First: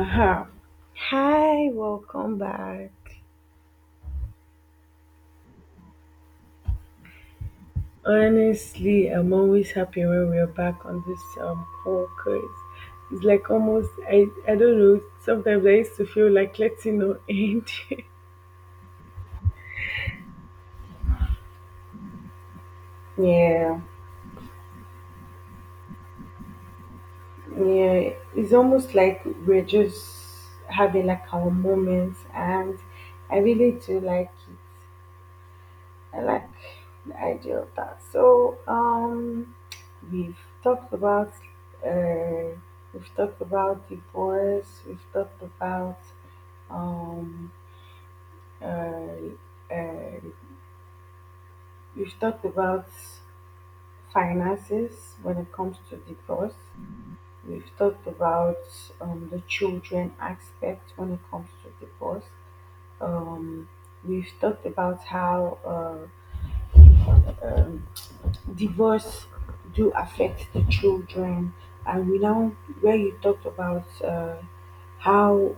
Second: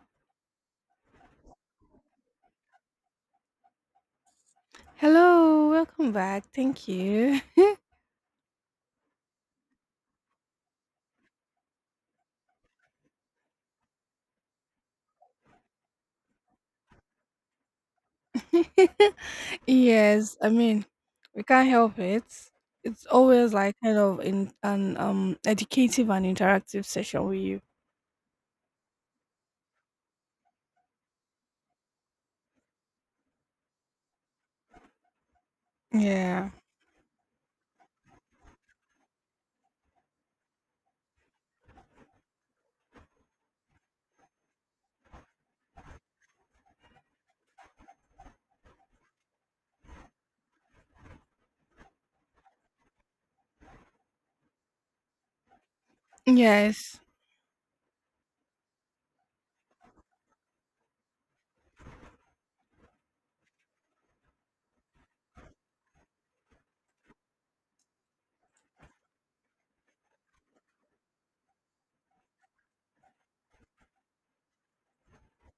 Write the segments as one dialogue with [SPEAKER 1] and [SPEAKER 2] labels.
[SPEAKER 1] Aha. Hi, welcome back.
[SPEAKER 2] Hello, welcome back. Thank you.
[SPEAKER 1] Honestly, I'm always happy when we're back on this call because it's like almost I don't know. Sometimes I used to feel like letting no end.
[SPEAKER 2] Yes, I mean, we can't help it. It's always like
[SPEAKER 1] Yeah,
[SPEAKER 2] kind of in an educative and interactive session with you.
[SPEAKER 1] yeah. It's almost like we're just having like our moments, and I really do like it. I like
[SPEAKER 2] Yeah.
[SPEAKER 1] the idea of that. We've talked about uh, we've talked about divorce. Um, uh, uh, we've talked about finances when it comes to divorce.
[SPEAKER 2] Yes.
[SPEAKER 1] We've talked about the children aspect when it comes to divorce. Um, we've talked about how um, divorce do affect the children, and we now where you talked about how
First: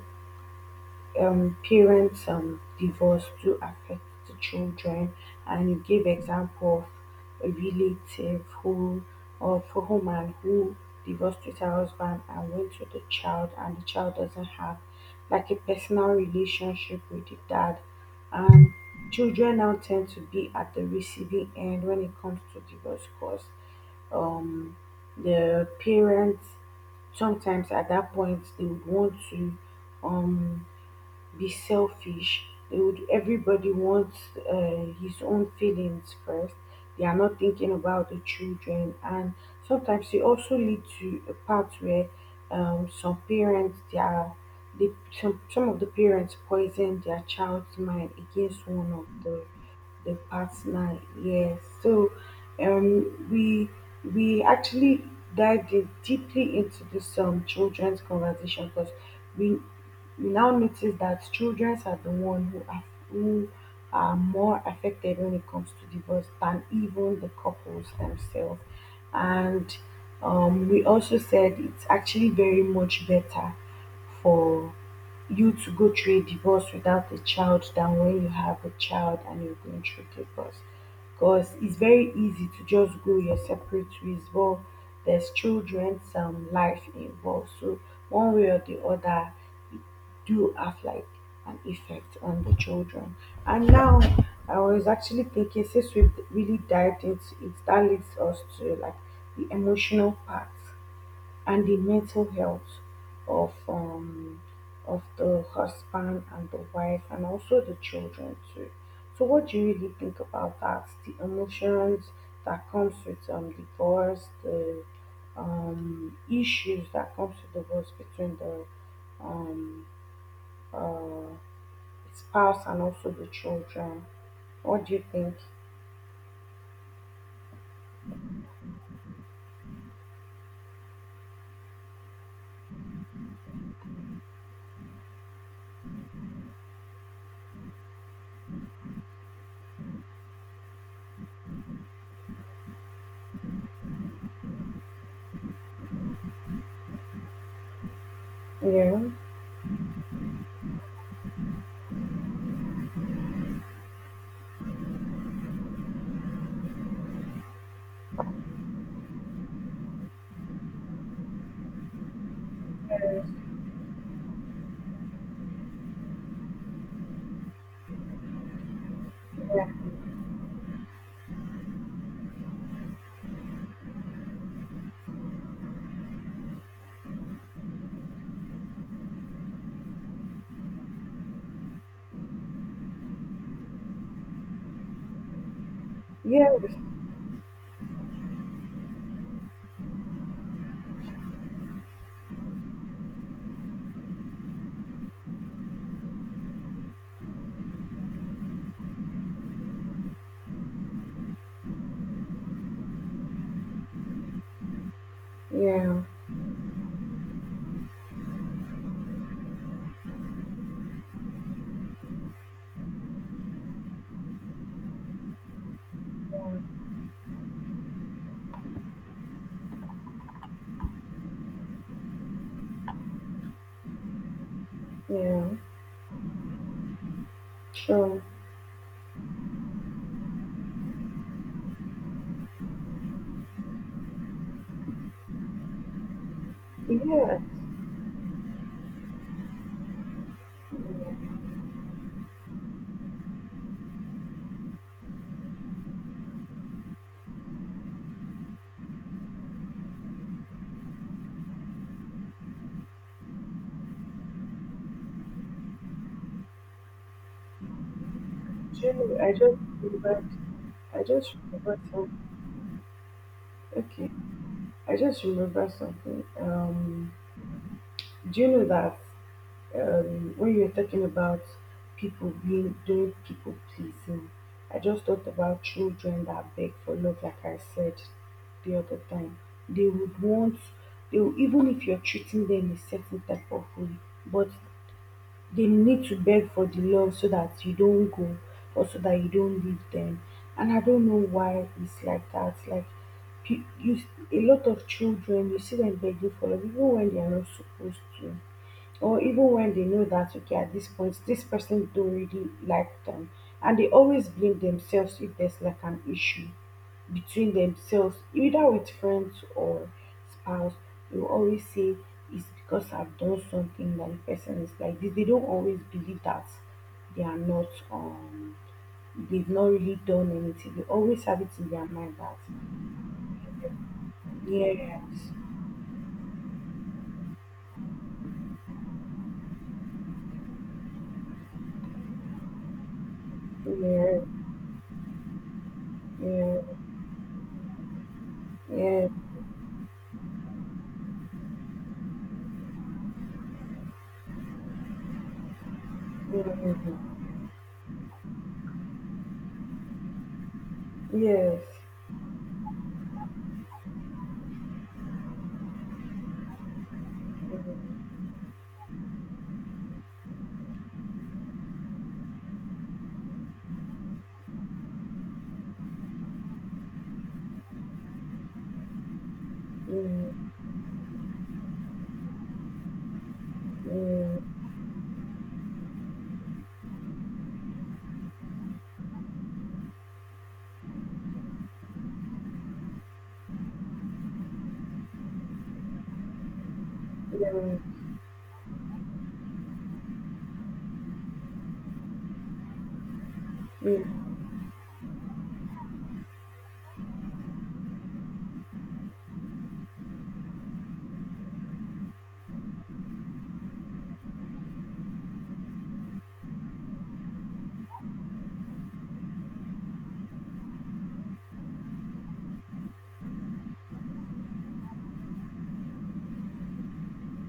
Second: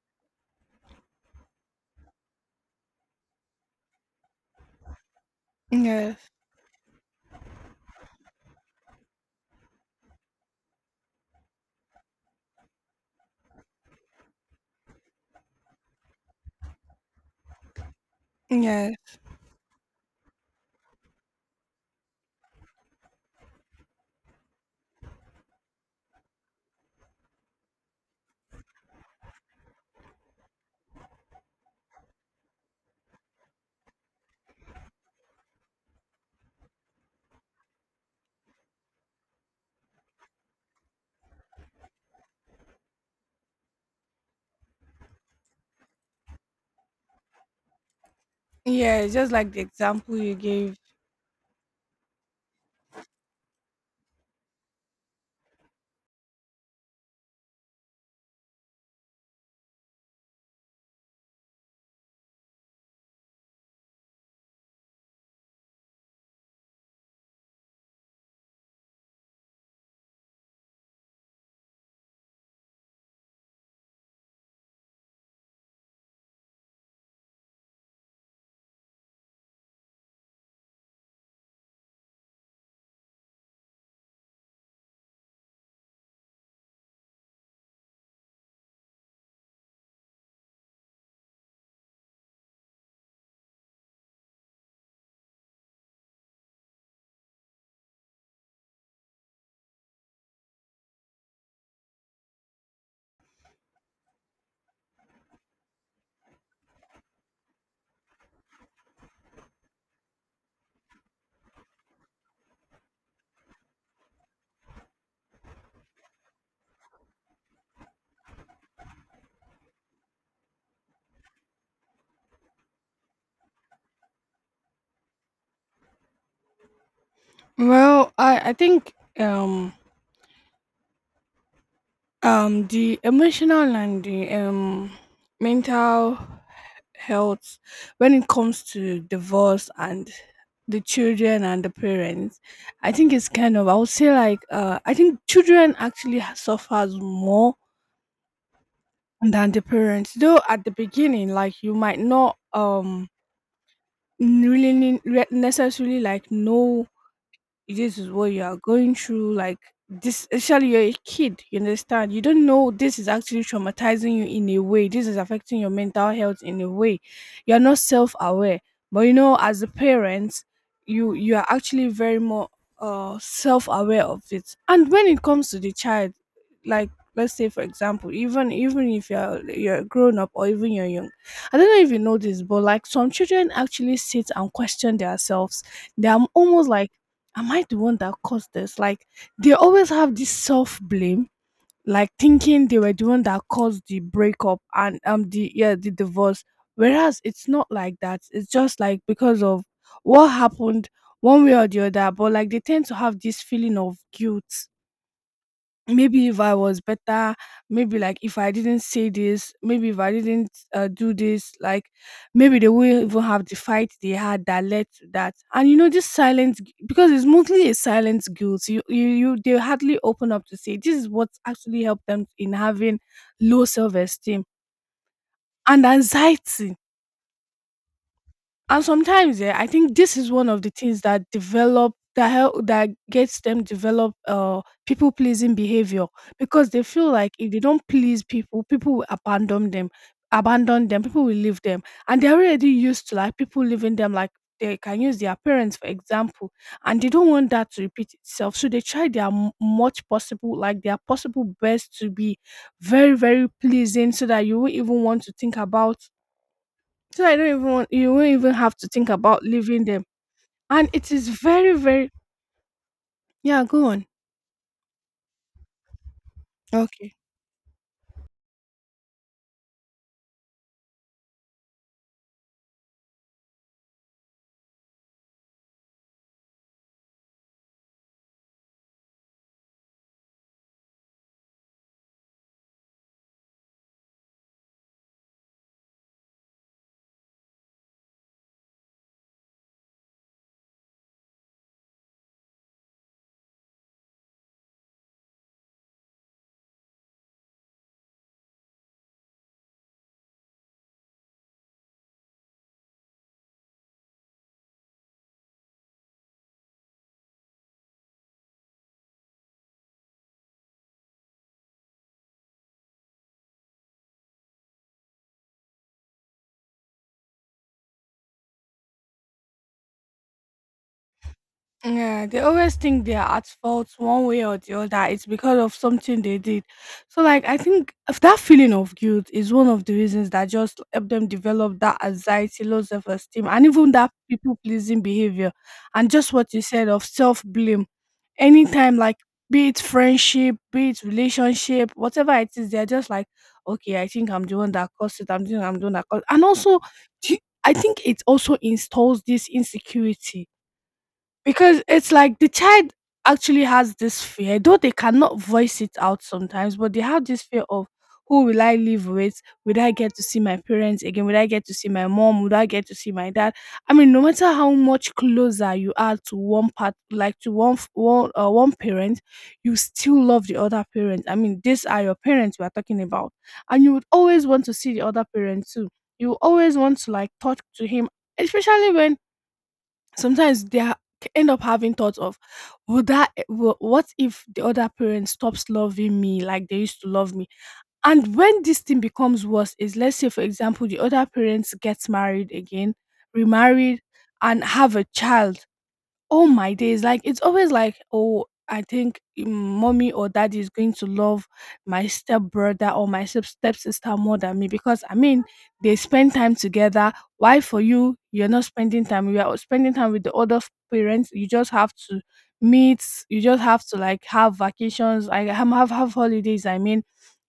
[SPEAKER 1] parents divorce do affect the children and you give
[SPEAKER 2] Yes.
[SPEAKER 1] example of a relative who or for woman who divorced with her husband and went to the child and the child doesn't have like a personal relationship with the dad, and
[SPEAKER 2] Yes.
[SPEAKER 1] children now tend to be at the receiving end when it comes to divorce cause um the parents sometimes at that point they would want to um be selfish, they would everybody wants his own feelings first, they are not thinking about the children. And sometimes it also lead to a part where some parents they are they some of the parents poison their child's mind against one
[SPEAKER 2] Yeah,
[SPEAKER 1] of
[SPEAKER 2] it's just like the
[SPEAKER 1] the
[SPEAKER 2] example you gave.
[SPEAKER 1] partner, yes. So um we we actually dived in deeply into this children's conversation because we we now notice that children are the one who are more affected when it comes to divorce than even the couples themselves. And we also said it's actually very much better for you to go through a divorce without a child than when you have a child and you're going through divorce. Because it's very easy to just go your separate ways, but there's children, some life involved. So one way or the other, do have like an effect on the children. And now I was actually thinking, since we've really dived into it, that leads us to like the emotional part and the mental health of um of the husband and the wife and also the children too. So what do you really think about that? The emotions that comes with divorce, the issues that comes with divorce between the um uh spouse and also the children. What do you think?
[SPEAKER 2] Well, I think um um, the emotional and the mental health when it comes to divorce and the children and the parents, I think it's kind of, I would say like, I think children actually suffers more
[SPEAKER 1] Yeah,
[SPEAKER 2] than the parents. Though at the beginning, like, you might not really necessarily like know this is what you are going through. Like, this actually, you're a kid, you understand, you don't know this is actually traumatizing you in a way, this is affecting your mental health in a way, you're not self-aware, but you know, as
[SPEAKER 1] yeah,
[SPEAKER 2] a parent, you are actually very more self-aware of it. And when it comes to the child, like, let's say for example, even if you're grown up, or even you're young, I don't know if you know this, but like, some children actually sit and question themselves. They are
[SPEAKER 1] yeah,
[SPEAKER 2] almost like, am I the one that caused this? Like, they always have this self blame, like thinking they were the one that caused the breakup and the yeah, the divorce. Whereas it's not like that. It's just like because of what happened one way or the other. But like, they tend to have this feeling of guilt.
[SPEAKER 1] yeah,
[SPEAKER 2] Maybe if I was better, maybe like if I didn't say this, maybe if I didn't do this, like maybe they wouldn't even have the fight they had that led to that. And you know, this because it's mostly a silent guilt. They hardly open up to say this is what actually helped them in having low self esteem
[SPEAKER 1] yeah.
[SPEAKER 2] and anxiety.
[SPEAKER 1] So
[SPEAKER 2] And sometimes, yeah, I think this is one of the things that develop, that help, that gets them develop people pleasing behavior, because they
[SPEAKER 1] yes,
[SPEAKER 2] feel like
[SPEAKER 1] yeah.
[SPEAKER 2] if they don't please people, people will abandon them, people will leave them, and they're already used to like people leaving them like. They can use their parents, for example, and they don't want that to repeat itself. So they try their much possible, like their possible best to be very, very pleasing so that you won't even want to think about, so I don't even want, you won't even have
[SPEAKER 1] Do
[SPEAKER 2] to
[SPEAKER 1] you
[SPEAKER 2] think
[SPEAKER 1] know, I
[SPEAKER 2] about
[SPEAKER 1] just
[SPEAKER 2] leaving them.
[SPEAKER 1] remembered.
[SPEAKER 2] And
[SPEAKER 1] I
[SPEAKER 2] it is
[SPEAKER 1] just
[SPEAKER 2] very,
[SPEAKER 1] remembered
[SPEAKER 2] very,
[SPEAKER 1] some.
[SPEAKER 2] yeah, go on.
[SPEAKER 1] Okay, I just remember something.
[SPEAKER 2] Okay.
[SPEAKER 1] Do you know that? Um, when you are talking about people being doing people pleasing, I just thought about children that beg for love, like I said the other time. They would want, they will, even if you're treating them a certain type of way, but they need to beg for the love so that you don't go or so that you don't leave them. And I don't know why it's like that. Like you, a lot of children, you see them begging for love, even when they are not supposed to or even when they know that okay at this point this person don't really like them, and they always blame themselves if there's like an issue between themselves either with friends or spouse. They will always say it's because I've done something that the person is like this. They don't always believe that they are not they've not really done anything. They always have it in their mind
[SPEAKER 2] Yeah,
[SPEAKER 1] that
[SPEAKER 2] they always think they are at fault one way or the other. It's
[SPEAKER 1] yes,
[SPEAKER 2] because of something they did. So, like, I think if that feeling of guilt is one of the reasons that just help them develop that anxiety, low self esteem, and even that
[SPEAKER 1] yes,
[SPEAKER 2] people pleasing behavior. And just what you
[SPEAKER 1] yes,
[SPEAKER 2] said of self blame. Anytime,
[SPEAKER 1] yes,
[SPEAKER 2] like, be it friendship, be it relationship, whatever it is, they're just like, okay, I think I'm the one that caused it. I'm doing that. Caused. And also, do you- I think it also installs this insecurity
[SPEAKER 1] yes, yes.
[SPEAKER 2] because it's like the child actually has this fear, though they cannot voice it out sometimes, but they have this fear of, who will I live with? Will I get to see my parents again? Will I get to see my mom? Would I get to see my dad? I mean, no matter how much closer you are to one part, like to one one parent, you still love
[SPEAKER 1] Yes.
[SPEAKER 2] the other parent. I mean, these are your parents we are talking about, and you would always
[SPEAKER 1] Mm,
[SPEAKER 2] want to see the other parent too. You always want to like talk to him, especially when sometimes they are, end up having thoughts of, would that eh, what if the other parent stops loving me like they used to love me?
[SPEAKER 1] yeah,
[SPEAKER 2] And when this thing becomes worse is, let's say for example, the other parents gets married again,
[SPEAKER 1] yeah,
[SPEAKER 2] remarried, and have a child. All my days, like, it's always like, oh, I think mm, mommy or daddy is going to love my stepbrother or my stepsister more than me, because I mean, they spend time together. Why for you, you're not spending time, you are spending time with the other parents, you just have to meet, you just have to like have vacations, I have have holidays, I mean,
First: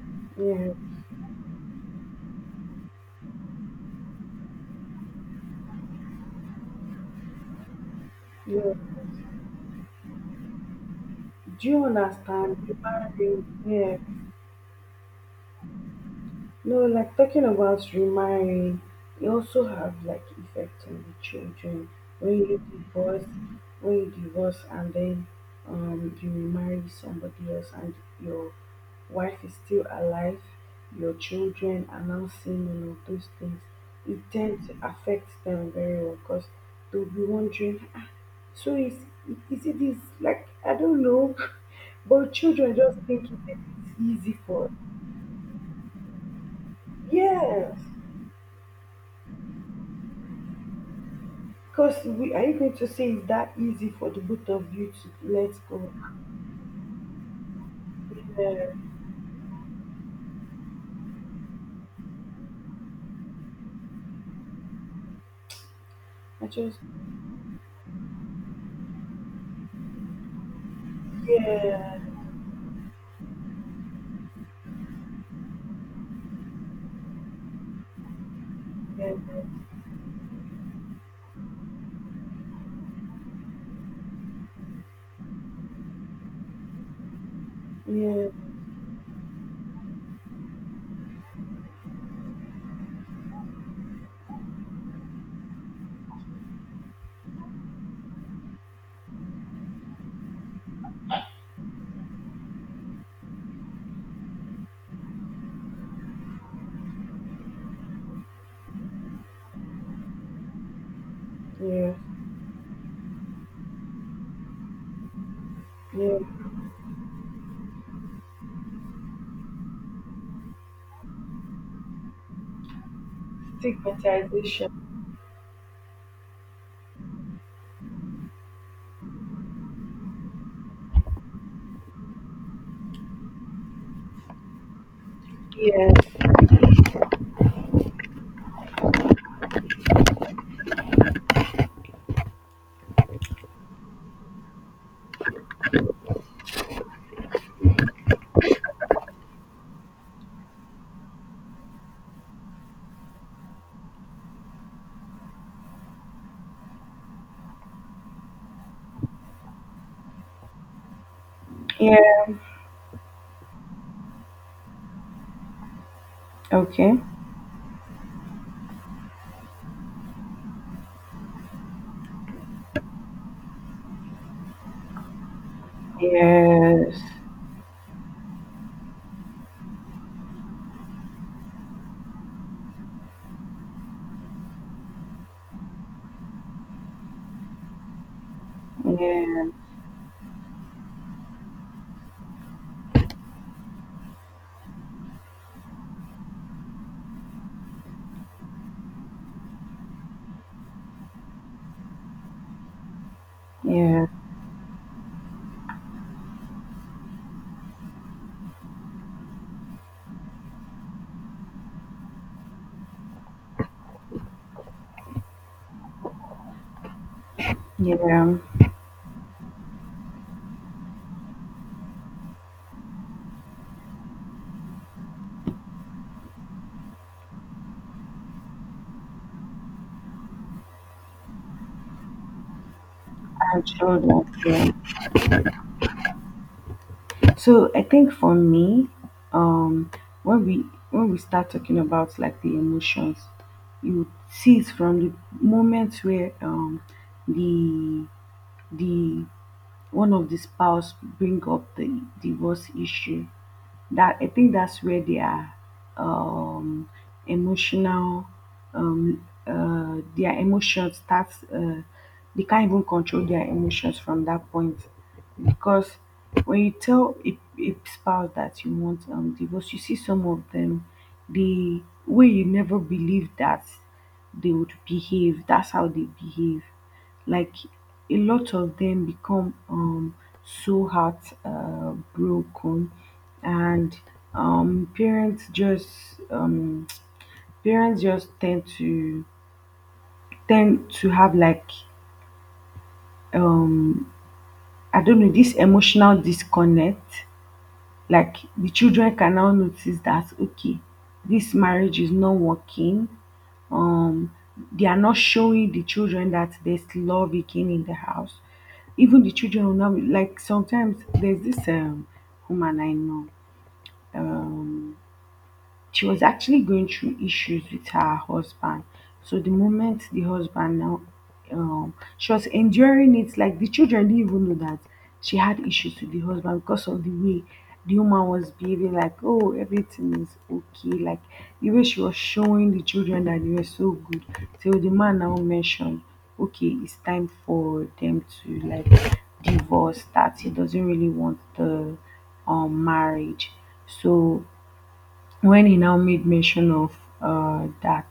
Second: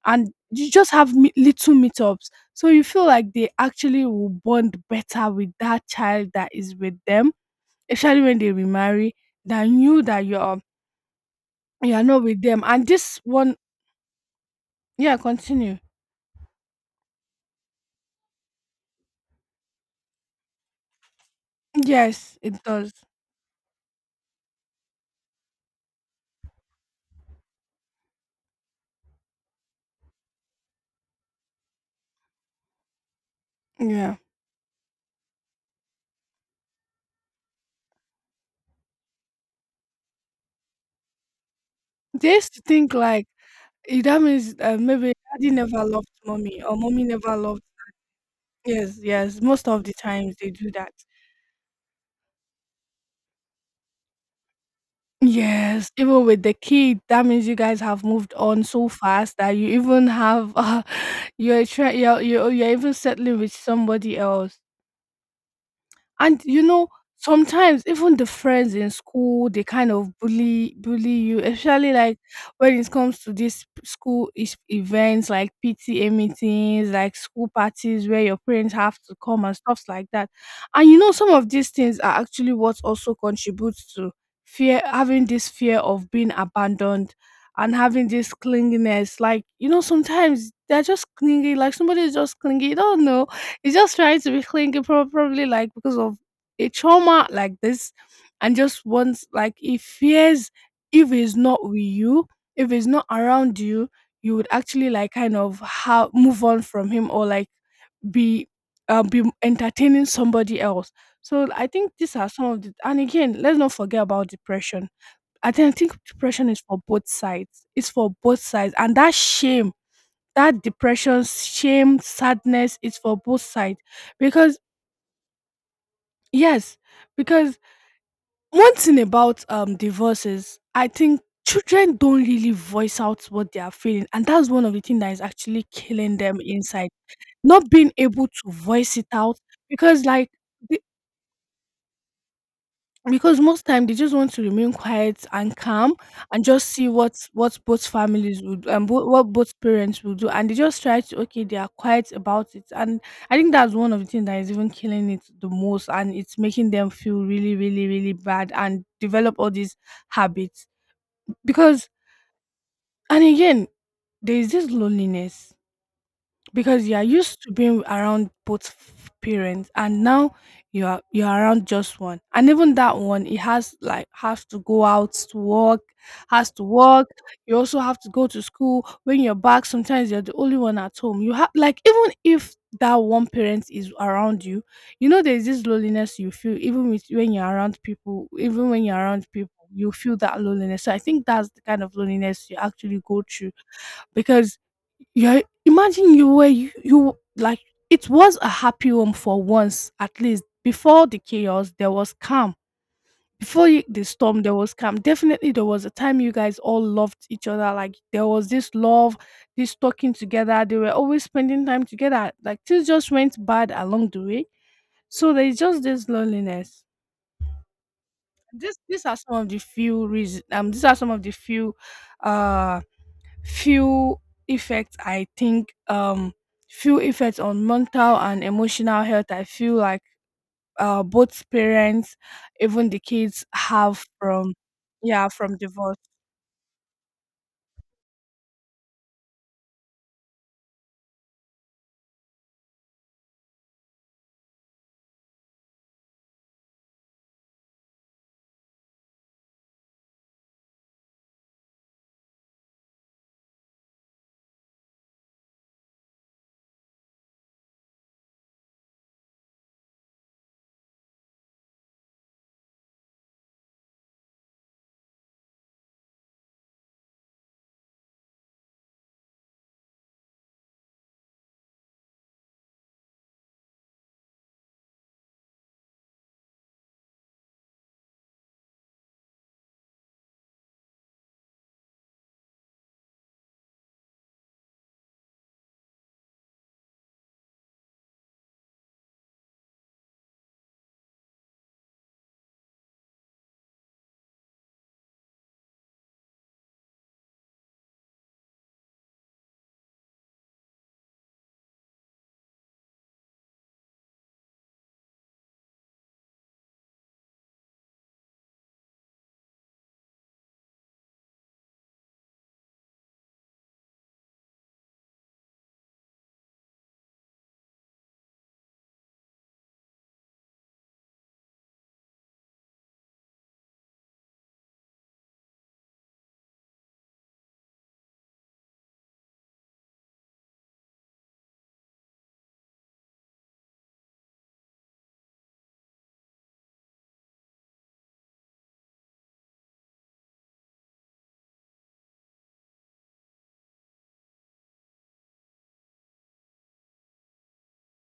[SPEAKER 2] and you
[SPEAKER 1] yeah.
[SPEAKER 2] just have little meetups. So you feel like they actually will bond better with that child that is with them, especially when they
[SPEAKER 1] Yeah.
[SPEAKER 2] remarry, that knew that
[SPEAKER 1] Do you
[SPEAKER 2] you're not with
[SPEAKER 1] understand?
[SPEAKER 2] them.
[SPEAKER 1] The
[SPEAKER 2] And this
[SPEAKER 1] marriage,
[SPEAKER 2] one,
[SPEAKER 1] yeah.
[SPEAKER 2] yeah, continue.
[SPEAKER 1] No, like talking about remarrying, it also have like effect on the children. When
[SPEAKER 2] Yes,
[SPEAKER 1] you
[SPEAKER 2] it does.
[SPEAKER 1] divorce, when you divorce and then you marry somebody else and your wife is still alive, your children are now seeing all of those things,
[SPEAKER 2] Yeah,
[SPEAKER 1] it tends to affect them very well because they'll be wondering, ah, so is it this, like, I don't know, but
[SPEAKER 2] they used to
[SPEAKER 1] children
[SPEAKER 2] think
[SPEAKER 1] just think
[SPEAKER 2] like,
[SPEAKER 1] it is
[SPEAKER 2] eh, that
[SPEAKER 1] easy
[SPEAKER 2] means
[SPEAKER 1] for,
[SPEAKER 2] maybe daddy never loved mommy or mommy never loved.
[SPEAKER 1] yes.
[SPEAKER 2] Yes, yes. Most of the times they do that.
[SPEAKER 1] Because we, are you going to say it's that easy for the both of you to let
[SPEAKER 2] Yes,
[SPEAKER 1] go?
[SPEAKER 2] even with the kid, that means you guys have moved on
[SPEAKER 1] Yeah,
[SPEAKER 2] so fast that you even have you're try you're even settling with somebody else. And
[SPEAKER 1] I
[SPEAKER 2] you
[SPEAKER 1] just,
[SPEAKER 2] know, sometimes even the friends in school, they kind of bully you, especially
[SPEAKER 1] yeah,
[SPEAKER 2] like when it comes to these events like PTA meetings, like school parties where your parents have
[SPEAKER 1] yeah,
[SPEAKER 2] to come and stuff like that. And you know, some of these things are actually what also contributes to fear, having this fear of being abandoned, and having
[SPEAKER 1] yeah,
[SPEAKER 2] this clinginess. Like, you know, sometimes they're just clingy, like somebody is just clingy, you don't know. He's just trying to be clingy, probably like because of a trauma like this, and just wants like, he fears if he's not with you, if he's not around you, you would actually like kind of how move on from him, or like be be entertaining somebody else. So I
[SPEAKER 1] yeah,
[SPEAKER 2] think these are some of the, and again, let's not forget about depression. I think
[SPEAKER 1] yeah.
[SPEAKER 2] depression is for both sides. It's for both sides, and that shame, that depression, shame, sadness is for both sides. Because
[SPEAKER 1] Stigmatization.
[SPEAKER 2] yes, because one thing about divorces, I think children don't really voice out what they are feeling, and that's one of the things that is actually killing
[SPEAKER 1] Yes,
[SPEAKER 2] them inside. Not being able to voice it out, because like the, because most time they just want to remain quiet and calm and just see what both families would, and what both parents will do, and they just try to, okay, they are quiet about it. And I think that's one of the things that is even killing it the most, and it's making them feel really really really bad and develop all these habits, because,
[SPEAKER 1] yeah,
[SPEAKER 2] and again, there is this loneliness, because you
[SPEAKER 1] okay.
[SPEAKER 2] are used to being around both parents, and now you are, you're around just one, and even that one, it has like, has to go out to work, has to
[SPEAKER 1] Yes,
[SPEAKER 2] work. You also have to go to school, when you're back sometimes you're the only one at home. You have like, even if that one parent is around you, you know, there's this loneliness you feel even with when you're around people. Even when you're around
[SPEAKER 1] yeah,
[SPEAKER 2] people, you feel that loneliness. So I think that's the kind of loneliness you actually go through. Because, yeah, imagine you like, it was a happy home for once at least. Before the chaos, there was calm. Before the
[SPEAKER 1] yeah,
[SPEAKER 2] storm, there was calm. Definitely, there was a time you guys all loved each other. Like there was this love, this talking together. They were always spending time together. Like things just went bad along the way, so there's just this loneliness.
[SPEAKER 1] yeah.
[SPEAKER 2] This These are some of the few reasons. These are some of the few, uh, few effects, I think, few effects on mental and emotional health, I feel like, both parents, even the kids
[SPEAKER 1] And
[SPEAKER 2] have
[SPEAKER 1] children.
[SPEAKER 2] from,
[SPEAKER 1] Yeah.
[SPEAKER 2] yeah, from divorce.
[SPEAKER 1] So I think for me, um, when we when we start talking about like the emotions, you see it from the moment where the the one of the spouse bring up the divorce issue, that I think that's where their um emotional their emotions starts they can't even control their emotions from that point, because when you tell a spouse that you want divorce you see some of them the way you never believe that they would behave, that's how they behave. Like a lot of them become so heart broken, and parents just um, parents just tend to tend to have like um, I don't know, this emotional disconnect. Like the children can now notice that okay, this marriage is not working, um they are not showing the children that there's love again in the house. Even the children will now like sometimes there's this woman I know um she was actually going through issues with her husband. So the moment the husband now, she was enduring it. Like the children didn't even know that she had issues with the husband because of the way the woman was behaving. Like, oh, everything is okay. Like the way she was showing the children that they were so good. So the man now mentioned, okay, it's time for them to like divorce. That he doesn't really want the marriage. So when he now made mention of that,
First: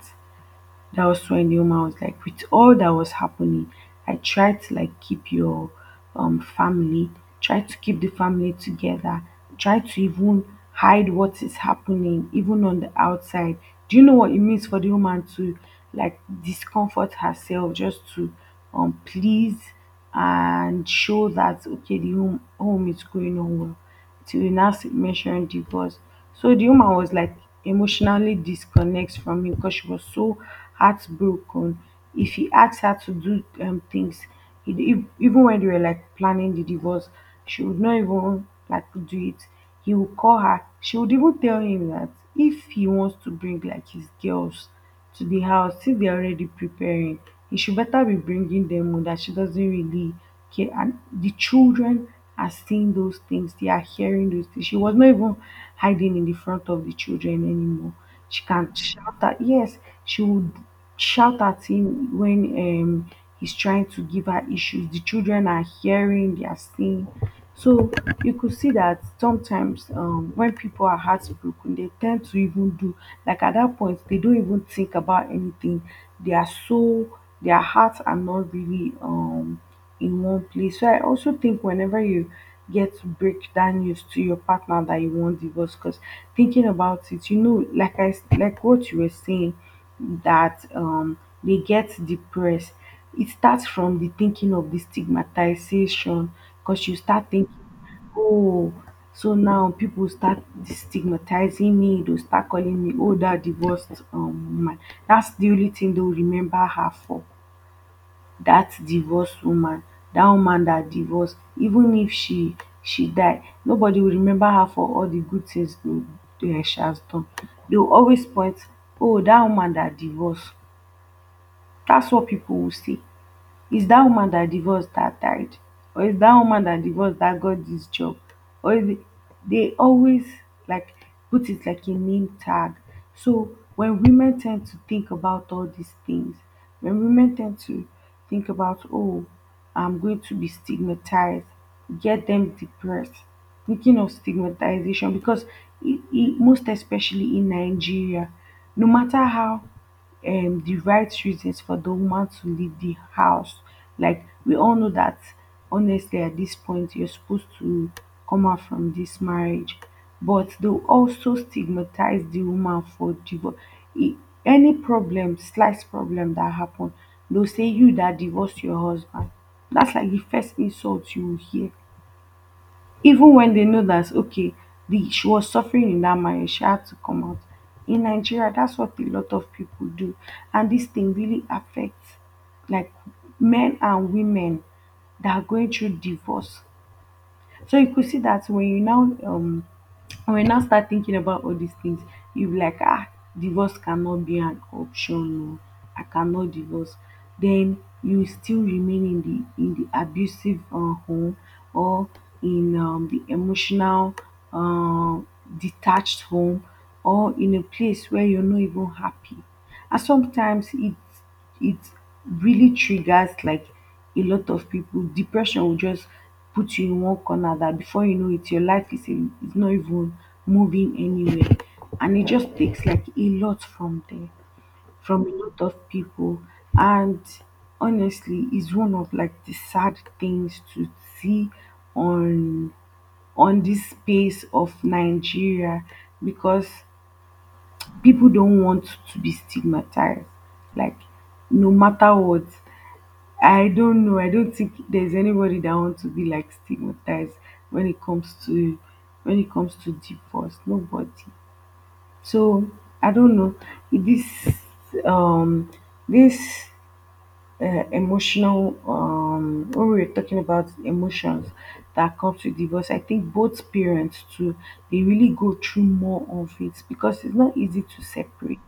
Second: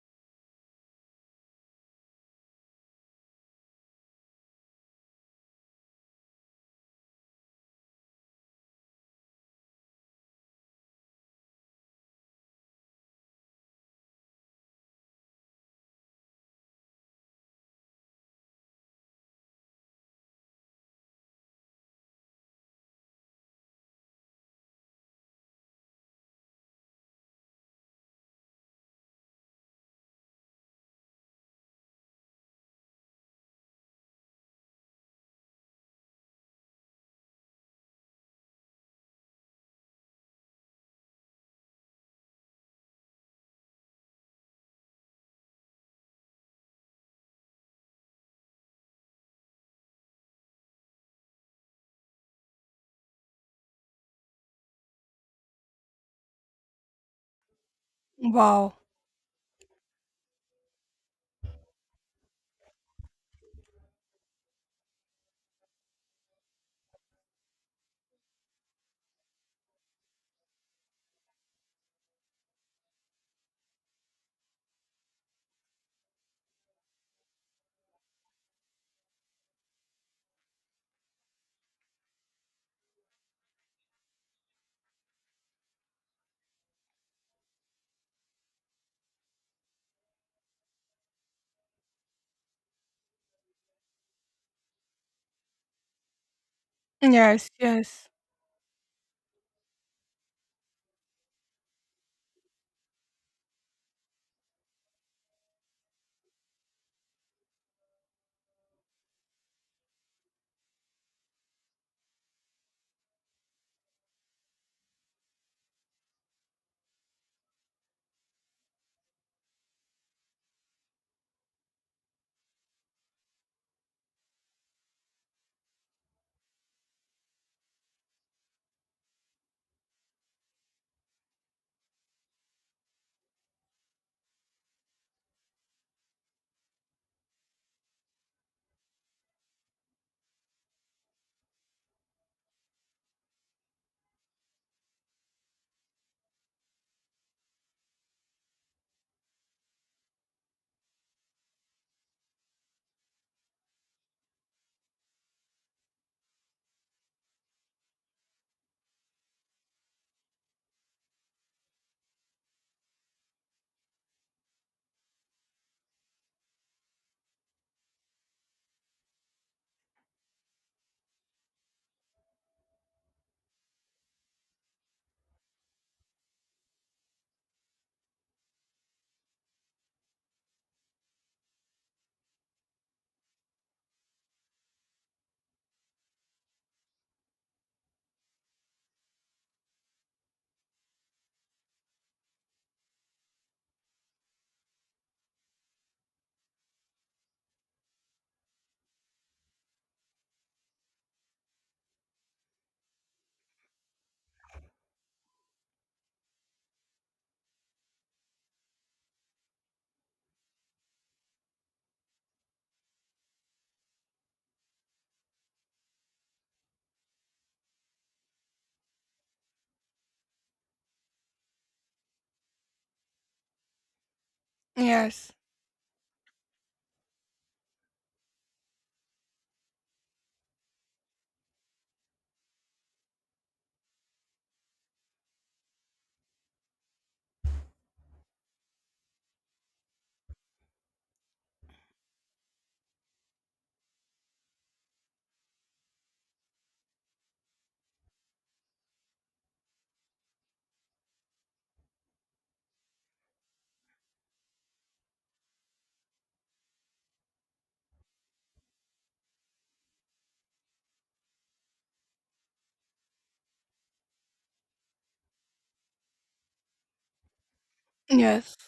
[SPEAKER 1] that was when the woman was like, with all that was happening, I tried to like keep your family, try to keep the family together, try to even hide what is happening, even on the outside. Do you know what it means for the woman to like discomfort herself just to please and show that okay, the home, home is going on well? Till you now mention divorce, so the woman was like emotionally disconnects from him because she was so heartbroken. If he asked her to do things, he, if even when they were like planning the divorce, she would not even like do it. He would call her. She would even tell him that if he wants to bring like his girls to the house since they're already preparing. He should better be bringing them home, that she doesn't really care. And the children are seeing those things, they are hearing those things. She was not even hiding in the front of the children anymore. She
[SPEAKER 2] Wow.
[SPEAKER 1] can shout at yes, she would shout at him when he's trying to give her issues. The children are hearing, they are seeing. So you could see that sometimes when people are heartbroken, they tend to even do like at that point they don't even think about anything. They are so their hearts are not really in one place. So I also think whenever you get to break that news to your partner that you want divorce, because thinking about it, you know, like like what you were saying, that they get depressed. It starts from the thinking of the stigmatization, because you start
[SPEAKER 2] Yes.
[SPEAKER 1] thinking
[SPEAKER 2] Yes.
[SPEAKER 1] oh so now people start stigmatizing me, they'll start calling me, oh, that divorced woman, that's the only thing they'll remember her for. Dat divorce woman, dat woman dat divorce, even if she die nobody will remember her for all the good things she has done. They will always point, oh, dat woman dat divorce. That's what people will say. Is that woman that divorced that died, or is that woman that divorced that got this job, or is it, they always, like, put it like a name tag. So when women tend to think about all these things, when women tend to think about, oh, I'm going to be stigmatized, get them depressed, thinking of stigmatization because e e most especially in Nigeria, no matter how the right reasons for the woman to leave the house, like, we all know that, honestly, at this point you're supposed to come out from this marriage, but they will also stigmatize the woman for divorce. E- any problem, slight problem that happen, they'll say you that divorced your husband. That's like the first insult you will hear, even when they know that, okay, the she was suffering in that marriage, she had to come out. In Nigeria, that's what a lot of people do, and this thing really affects, like, men and women that are going through divorce. So you could see that when you now, um and when you now start thinking about all these things, you be like, ah, divorce cannot be an option. No, I cannot divorce. Then you still remain in the abusive home, or in the emotional, uh, detached home, or in a place where you're not even happy. And sometimes it really triggers, like, a lot of people. Depression will just put you in one corner that before you know it, your life is, in, is not even moving anywhere. And it just takes like a lot from there, from
[SPEAKER 2] Yes.
[SPEAKER 1] a lot of people. And honestly, it's one of like the sad things to see on on this space of Nigeria because people don't want to be stigmatized. Like, no matter what, I don't know. I don't think there's anybody that wants to be like stigmatized when it comes to, divorce. Nobody. So I don't know. This um this Emotional, when we were talking about emotions that comes with divorce, I think both parents too, they really go through more of it because it's not easy to
[SPEAKER 2] Yes.
[SPEAKER 1] separate,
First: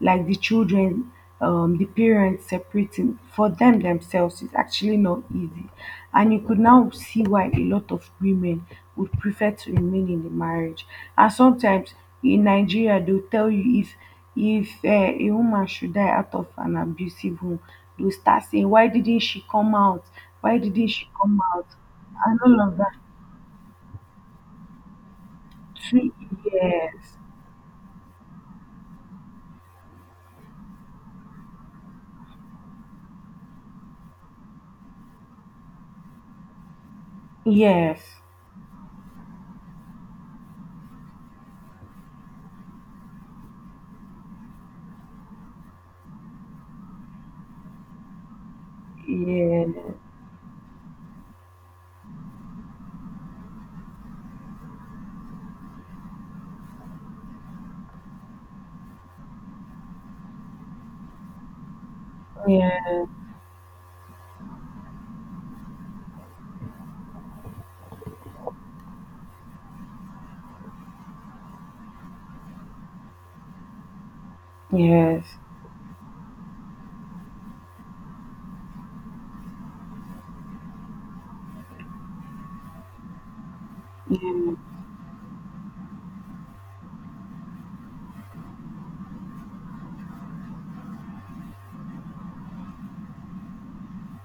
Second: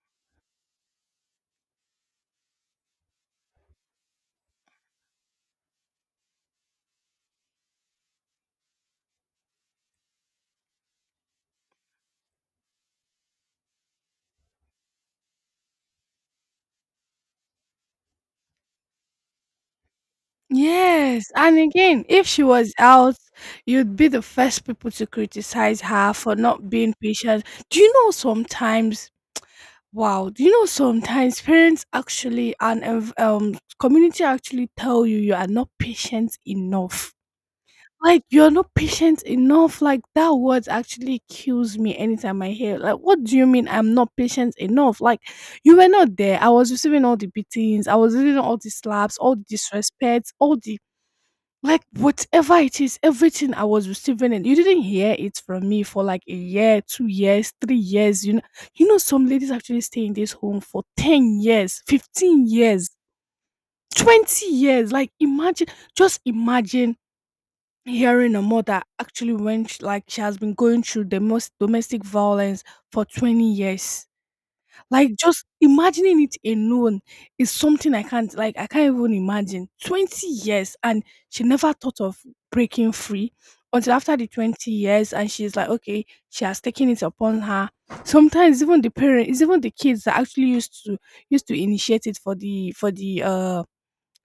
[SPEAKER 1] like, the children. The parents separating for them themselves is actually not easy, and you could now see why a lot of women would prefer to remain in the marriage. And sometimes in Nigeria they'll tell you, if a woman should die out of an abusive home, they will start saying, "Why didn't she come out? Why didn't she
[SPEAKER 2] Yes,
[SPEAKER 1] come
[SPEAKER 2] and
[SPEAKER 1] out?"
[SPEAKER 2] again, if
[SPEAKER 1] And
[SPEAKER 2] she
[SPEAKER 1] all
[SPEAKER 2] was
[SPEAKER 1] of that.
[SPEAKER 2] out, you'd be the first people to criticize
[SPEAKER 1] Three
[SPEAKER 2] her for not being
[SPEAKER 1] years.
[SPEAKER 2] patient. Do you know sometimes, wow, do you know sometimes parents actually, and community actually tell you you are not patient enough.
[SPEAKER 1] Yes.
[SPEAKER 2] Like you're not patient enough. Like that word actually kills me anytime I hear. It. Like, what do you mean I'm not patient enough? Like, you were not there. I was receiving all the beatings, I was receiving all the slaps, all the
[SPEAKER 1] Yes.
[SPEAKER 2] disrespects, all the, like, whatever it is, everything I was receiving, and you didn't hear it from me for like a year, 2 years, 3 years, you know. You know some ladies actually stay in this home for 10 years, 15 years,
[SPEAKER 1] Yes.
[SPEAKER 2] 20 years. Like, imagine just imagine hearing a mother actually went like she has been going through the most domestic violence for 20 years. Like,
[SPEAKER 1] Yes.
[SPEAKER 2] just imagining it alone is something I can't like, I can't even imagine. 20 years, and she never thought of breaking free until after the
[SPEAKER 1] Yeah.
[SPEAKER 2] 20 years, and she's like, okay, she has taken it upon her. Sometimes even the parents, it's even the kids that actually used to used to initiate it for the for the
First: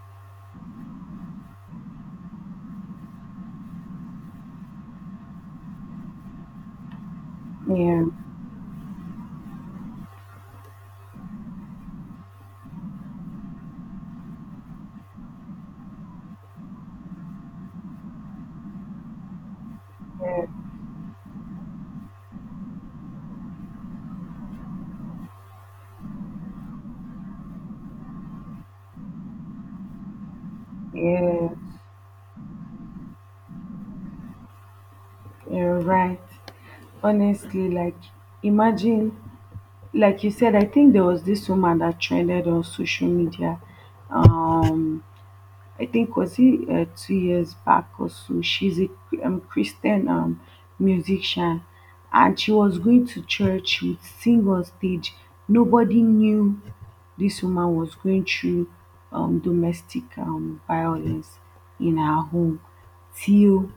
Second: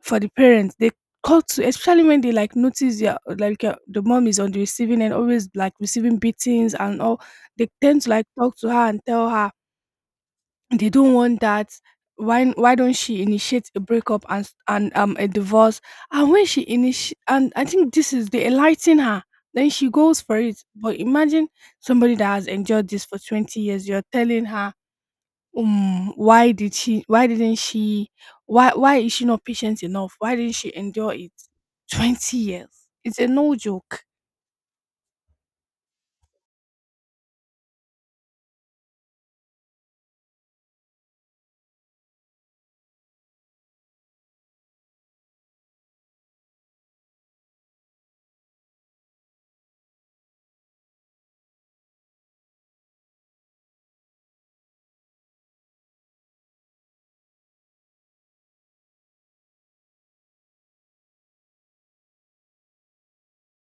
[SPEAKER 2] for the parents. They call to, especially when they like notice their like the mom is on the receiving end, always like receiving beatings and all. They tend
[SPEAKER 1] Yeah.
[SPEAKER 2] to like talk to her and tell her they don't want that. Why don't she initiate a breakup and and a divorce? And when she initi- and I think this is they enlighten her, then she goes for
[SPEAKER 1] Yeah.
[SPEAKER 2] it. But imagine somebody that has endured this for 20 years, you're telling her why didn't she, why is she not patient enough, why didn't she endure it?
[SPEAKER 1] Yeah.
[SPEAKER 2] 20 years, it's a no joke.
[SPEAKER 1] You're right. Honestly, like, imagine, like you said, I think there was this woman that trended on social media. Um I think was it two years back or so. She's a Christian, musician, and she was going to church. She would sing on stage. Nobody knew this woman was going through domestic, violence in her home till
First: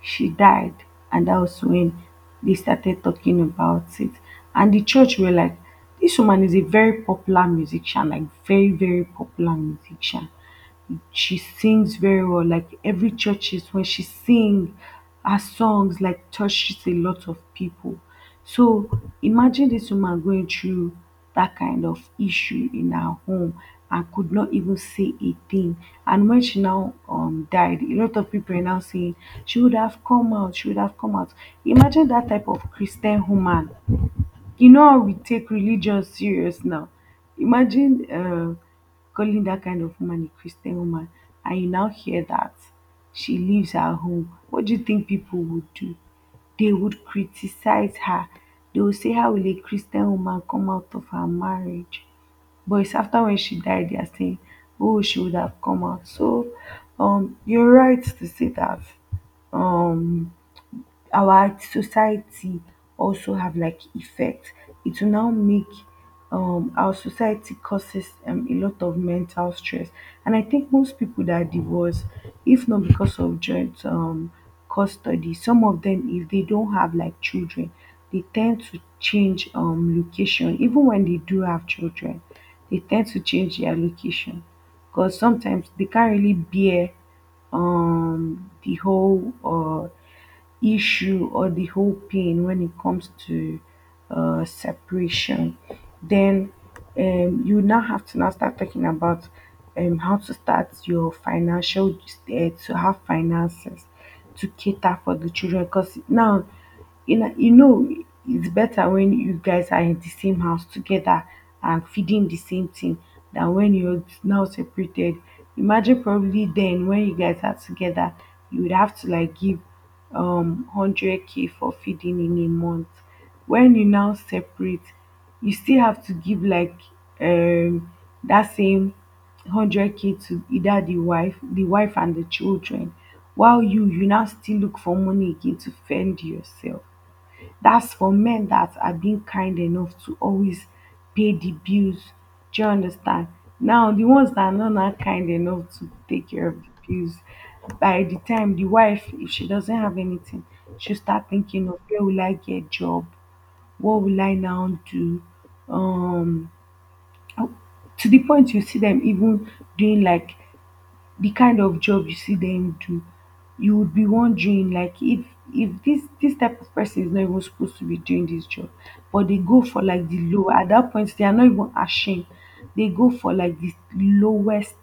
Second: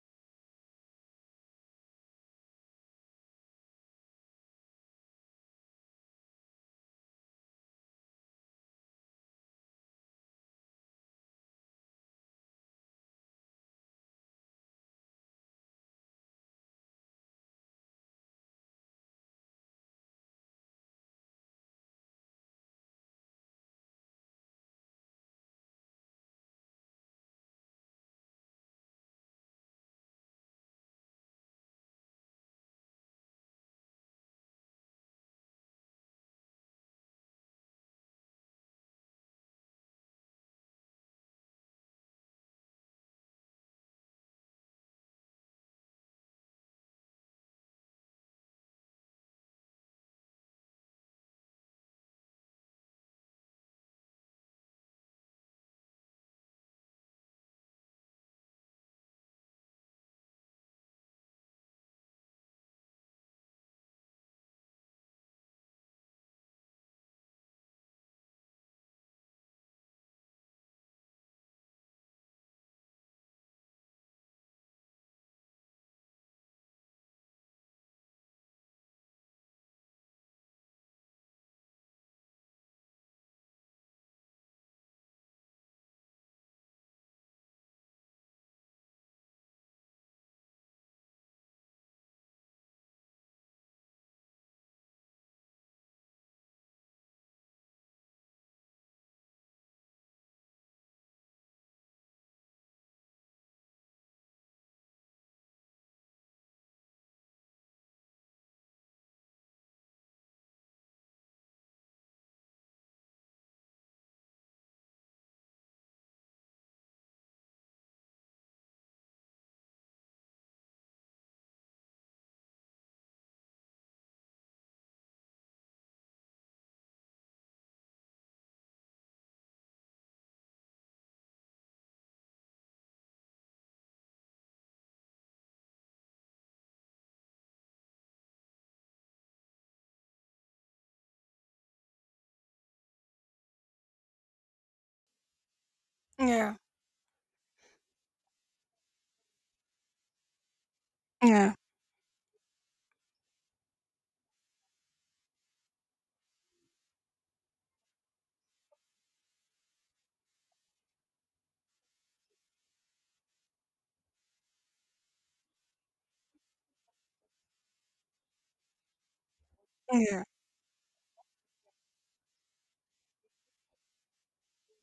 [SPEAKER 1] she died, and that was when they started talking about it. And the church were like, "This woman is a very popular musician, like, very, very popular musician." She sings very well. Like, every churches when she sing, her songs like touches a lot of people. So imagine this woman going through that kind of issue in her home and could not even say a thing. And when she now died, a lot of people are now saying, she would have come out, she would have come out. Imagine that type of Christian woman, you know how we take religion serious now. Imagine calling that kind of woman a Christian woman, and you now hear that she leaves her home. What do you think people would do? They would criticize her. They would say, how will a Christian woman come out of her marriage? But it's after when she died, they are saying, oh, she would have come out. So you're right to say that. Um, our society also have like effect. It will now make our society causes a lot of mental stress. And I think most people that are divorced, if not because of joint custody, some of them if they don't have like children, they tend to change location. Even when they do have children, they tend to change their location. Because sometimes they can't really bear the whole issue or the whole pain when it comes to separation, then you now have to now start talking about how to start your financial, to have finances to cater for the children, because now, you know, you know, it's better when you guys are in the same house together and feeding the same thing than when you're now separated. Imagine probably then when you guys are together, you would have to like give 100k for feeding in a month. When you now separate, you still have to give like um that same 100k to either the wife and the children, while you now still look for money again to fend yourself. That's for men that are being kind enough to always pay the bills. Do you understand? Now, the ones that are not that kind enough to take care
[SPEAKER 2] Yeah.
[SPEAKER 1] of the bills, by the time the wife, if she doesn't have anything, she'll start
[SPEAKER 2] Yeah.
[SPEAKER 1] thinking of, where will I get job? What will I now do? Um, oh, to the point you see them even doing like the kind of job you see them do, you would be wondering like, if this type of person is not even supposed to be doing this job, but they go for like the
[SPEAKER 2] Yeah.
[SPEAKER 1] low. At that point, they are not even ashamed. They go for like the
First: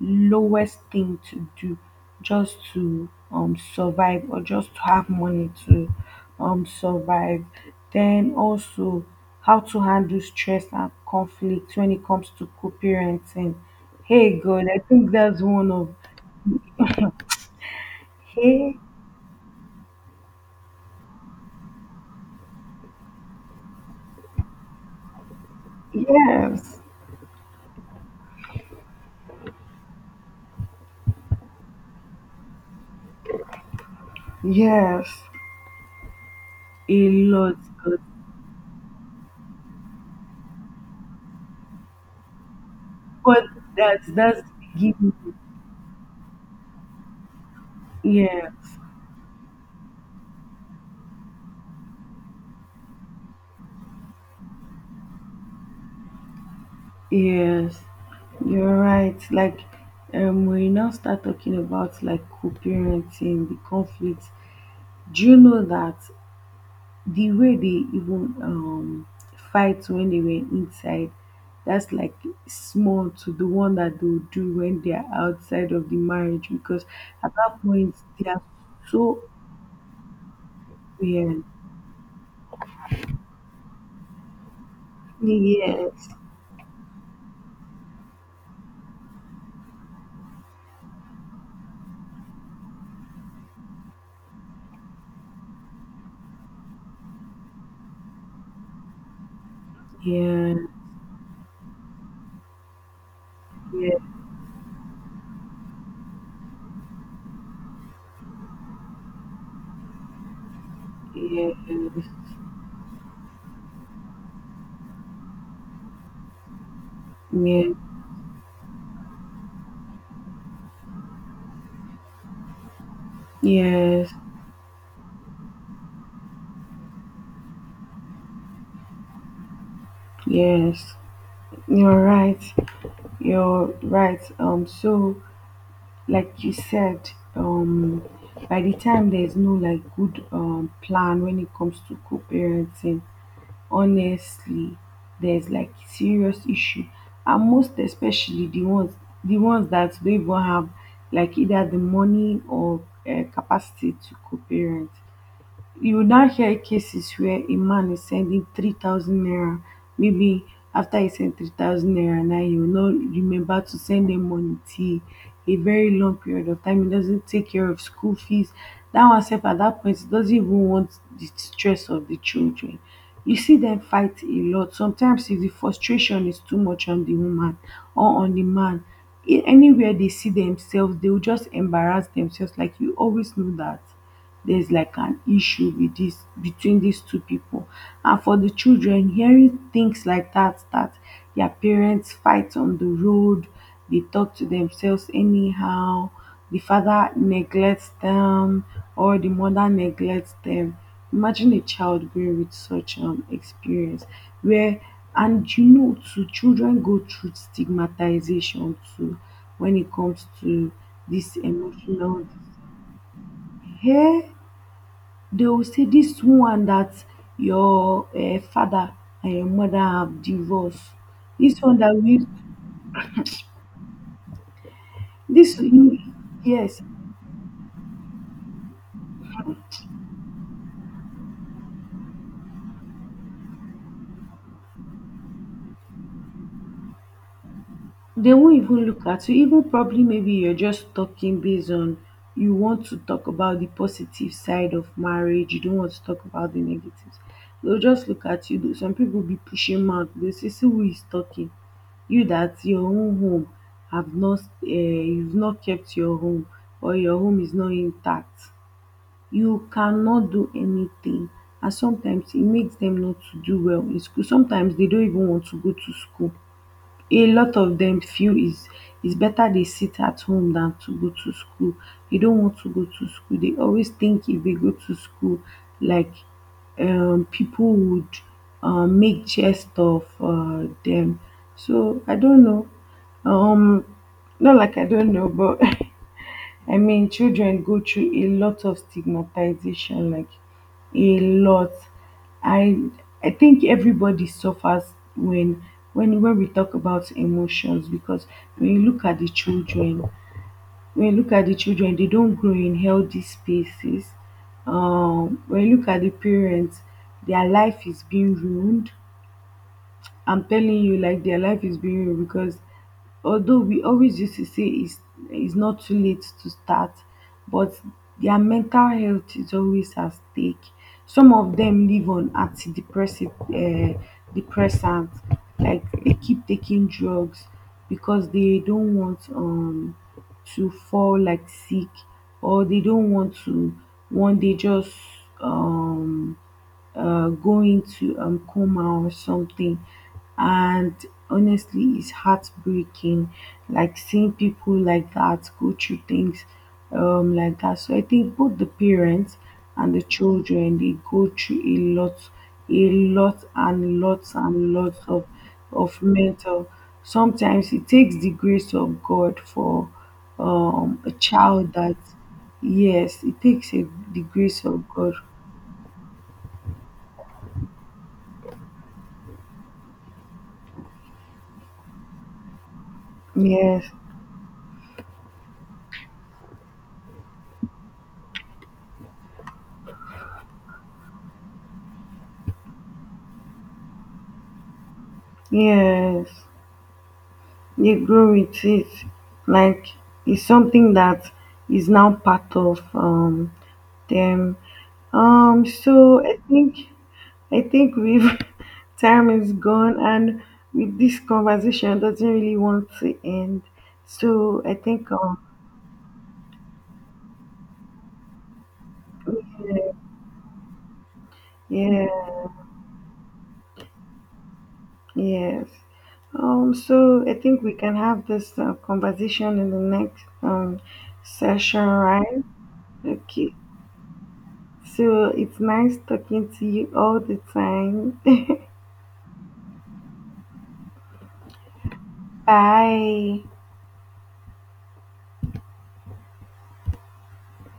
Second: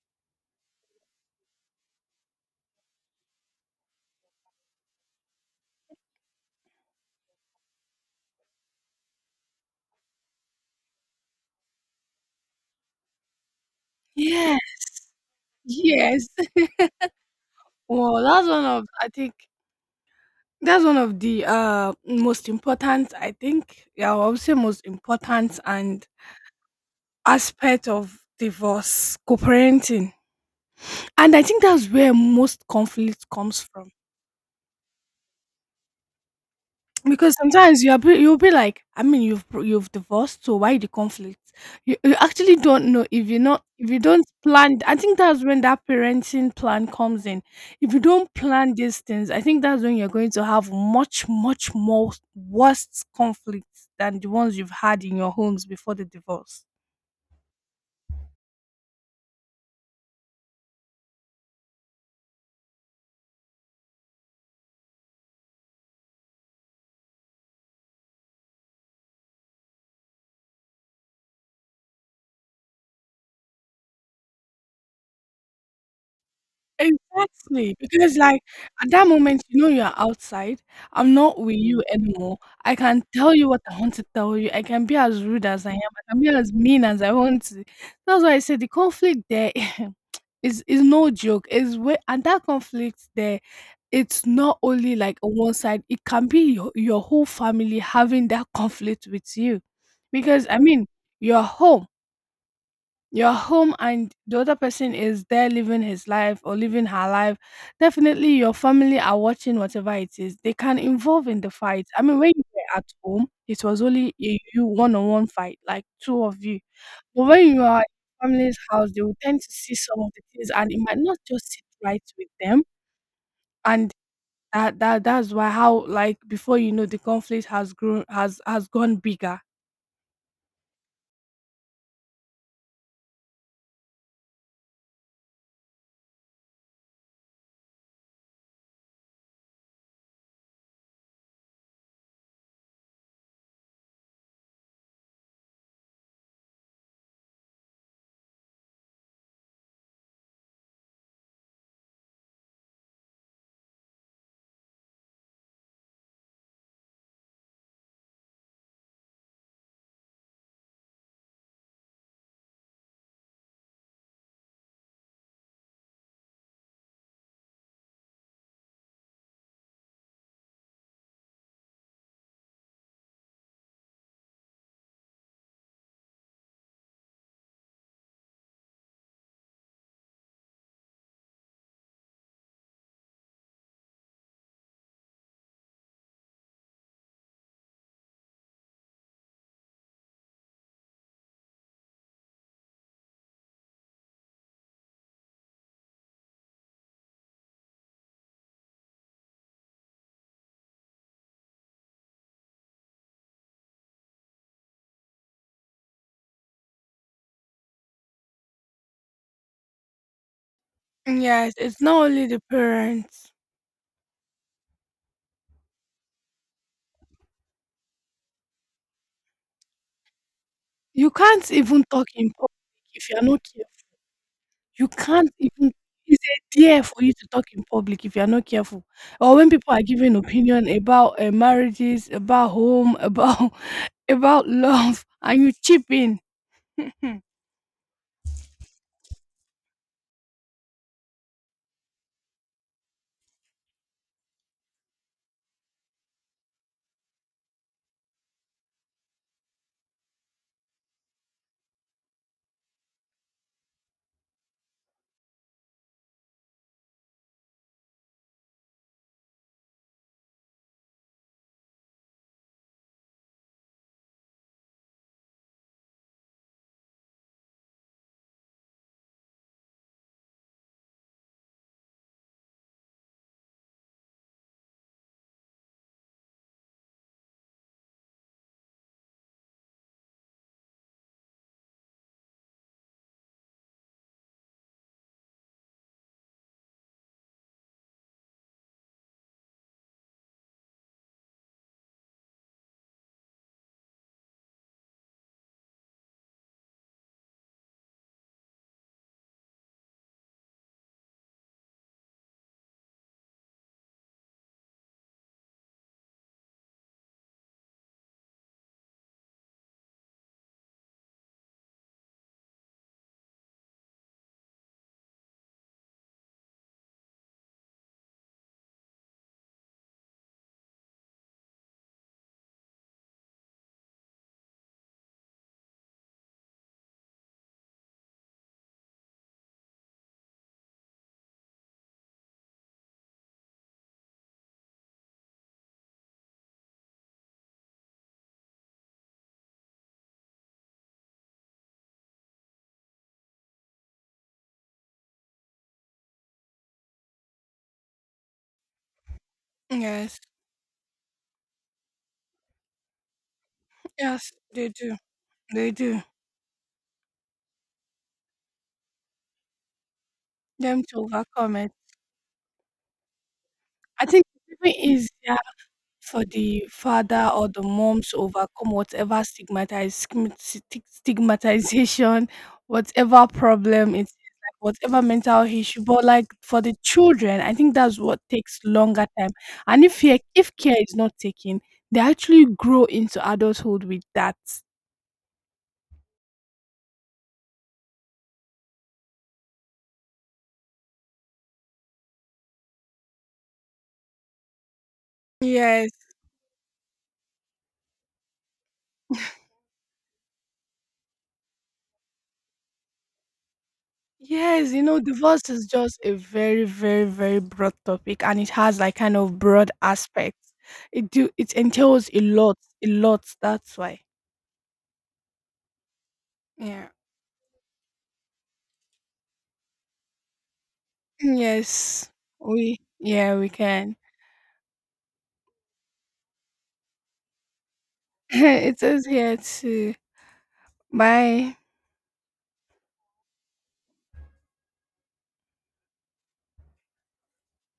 [SPEAKER 1] lowest thing to do just to survive, or just to have money to survive. Then also how to handle stress and conflict when it comes to co-parenting. Hey,
[SPEAKER 2] Yeah.
[SPEAKER 1] God, I think that's one of,
[SPEAKER 2] Yes. well that's one
[SPEAKER 1] hey,
[SPEAKER 2] of i think That's one of the most important, I think, yeah, I would say most important and
[SPEAKER 1] yes,
[SPEAKER 2] aspect of divorce, co-parenting. And I think that's where most conflict comes from.
[SPEAKER 1] yes, a
[SPEAKER 2] Because
[SPEAKER 1] lot,
[SPEAKER 2] sometimes
[SPEAKER 1] God.
[SPEAKER 2] you'll be like, I mean, you've divorced, so why the conflict? You actually don't know if you're
[SPEAKER 1] But
[SPEAKER 2] not if you
[SPEAKER 1] that's
[SPEAKER 2] don't
[SPEAKER 1] that's the
[SPEAKER 2] plan. I
[SPEAKER 1] beginning.
[SPEAKER 2] think that's when that parenting plan comes in. If you don't plan
[SPEAKER 1] Yes,
[SPEAKER 2] these things, I think that's when you're going to have much much more worse conflicts than the ones you've had in your homes before the divorce.
[SPEAKER 1] yes, you're right. Like, when you now start talking about like co-parenting, the conflict. Do you know that the way they even fight when they were inside, that's like small to the one that they'll do when they are outside of the marriage, because at that
[SPEAKER 2] Exactly,
[SPEAKER 1] point
[SPEAKER 2] because
[SPEAKER 1] they
[SPEAKER 2] like
[SPEAKER 1] are
[SPEAKER 2] at that
[SPEAKER 1] so,
[SPEAKER 2] moment, you know you are outside. I'm
[SPEAKER 1] yeah,
[SPEAKER 2] not with you anymore. I can tell you what I want to tell you. I can be as rude as I am.
[SPEAKER 1] yes,
[SPEAKER 2] I can be as mean as I want to. That's why I said the conflict there is no joke. Is way and that conflict there, it's not only like on one side. It can be your whole family having that conflict with you, because
[SPEAKER 1] yeah,
[SPEAKER 2] I mean you're home you're home
[SPEAKER 1] yeah,
[SPEAKER 2] and the other person is there living his life or living her life. Definitely your family are watching whatever it is. They can involve in the fight. I
[SPEAKER 1] yes,
[SPEAKER 2] mean, when you were at home, it was only a you one-on-one fight, like two of you. But when you
[SPEAKER 1] yeah,
[SPEAKER 2] are in family's house, they will tend to see some of the things and it might not just sit right with them. And
[SPEAKER 1] yes,
[SPEAKER 2] that's why how, like, before you know, the conflict has grown, has gone bigger.
[SPEAKER 1] yes, you're right, you're right. So, like you said, by the time there's no like good, plan when it comes to co-parenting, honestly, there's like serious issue, and most especially the ones, that don't even have like either the money or, capacity to co-parent. You will now hear cases where a man is sending 3,000 naira. Maybe after he sent 3,000 naira, now he will not remember to send them money till a very long period of time. He doesn't take care of school fees. That one sef at that point, he doesn't even want the stress of the children. You see them fight a lot. Sometimes if the frustration is too much on the woman or on the man, anywhere they see themselves, they will just embarrass themselves. Like, you always know that there's like an issue with this between these two people. And for the children, hearing things like that, that their parents fight on the road, they talk to themselves anyhow, the father neglects them or the mother neglects them. Imagine a child growing with such an experience where, and you know too, children go through stigmatization too when it comes to this
[SPEAKER 2] Yes, it's not
[SPEAKER 1] emotional,
[SPEAKER 2] only the parents.
[SPEAKER 1] yeah. They will say, this one that your father and your mother have divorced.
[SPEAKER 2] You can't
[SPEAKER 1] This one
[SPEAKER 2] even
[SPEAKER 1] that
[SPEAKER 2] talk
[SPEAKER 1] we,
[SPEAKER 2] in public if you're not careful. You can't
[SPEAKER 1] this
[SPEAKER 2] even
[SPEAKER 1] you,
[SPEAKER 2] it's a
[SPEAKER 1] yes,
[SPEAKER 2] dare for you to talk in public if you're not careful. Or when people are giving opinion about marriages, about home, about about love, and you chip in. Mhm.
[SPEAKER 1] they won't even look at you. Even probably maybe you're just talking based on, you want to talk about the positive side of marriage, you don't want to talk about the negatives. They'll just look at you. Some people be pushing mouth. They say, see who is talking. You that your own home have not, you've not kept your home, or your home is not intact, you cannot do anything. And sometimes it makes them not to do well in school. Sometimes they don't even want to go to school. A lot of them feel is, it's better they sit at home than to go to school. They don't want to go to school. They always think if they go to school, like, people would make jest of them. So I don't know, um not like I don't know, but I mean, children go through a lot of stigmatization, like, a lot. I I think everybody suffers when, when we talk about emotions because when you look at the children, they don't grow in healthy spaces. When you look at the parents, their life is being ruined. I'm telling you, like, their life is being real because, although we always used to say it's not too late to start, but their mental health is always at stake. Some of them live on antidepressant, depressants, like, they keep taking drugs because they don't want to fall like sick, or they don't want to one day just, um going to coma or something. And honestly, it's heartbreaking, like seeing people like that go through things, like that. So I think both the parents and the
[SPEAKER 2] Yes,
[SPEAKER 1] children, they go through a lot
[SPEAKER 2] yes, they
[SPEAKER 1] and
[SPEAKER 2] do.
[SPEAKER 1] lots
[SPEAKER 2] They
[SPEAKER 1] of
[SPEAKER 2] do.
[SPEAKER 1] mental. Sometimes it takes the grace of God for,
[SPEAKER 2] Them to
[SPEAKER 1] a
[SPEAKER 2] overcome
[SPEAKER 1] child
[SPEAKER 2] it.
[SPEAKER 1] that, yes, it takes a,
[SPEAKER 2] I
[SPEAKER 1] the
[SPEAKER 2] think it's
[SPEAKER 1] grace
[SPEAKER 2] even
[SPEAKER 1] of God.
[SPEAKER 2] easier for the father or the mom to overcome whatever stigmatization, whatever
[SPEAKER 1] Yes.
[SPEAKER 2] problem it is, like whatever mental issue. But like for the children, I think that's what takes longer time. And if care is not taken, they actually grow into adulthood with that.
[SPEAKER 1] Yes, they grow with it. Like, it's something that is now part of them.
[SPEAKER 2] Yes.
[SPEAKER 1] So I think, we've time is gone, and with this conversation doesn't really want to end. So
[SPEAKER 2] Yes,
[SPEAKER 1] I
[SPEAKER 2] you know,
[SPEAKER 1] think,
[SPEAKER 2] divorce is just a very, very, very broad topic and it has like kind of broad aspects. It
[SPEAKER 1] yeah,
[SPEAKER 2] entails a lot, that's why.
[SPEAKER 1] yes.
[SPEAKER 2] Yeah.
[SPEAKER 1] So I think we can have this conversation in the next session,
[SPEAKER 2] Yes.
[SPEAKER 1] right?
[SPEAKER 2] We, yeah, we
[SPEAKER 1] Okay.
[SPEAKER 2] can.
[SPEAKER 1] So it's nice talking to you all the time.
[SPEAKER 2] it says here to buy
[SPEAKER 1] Bye.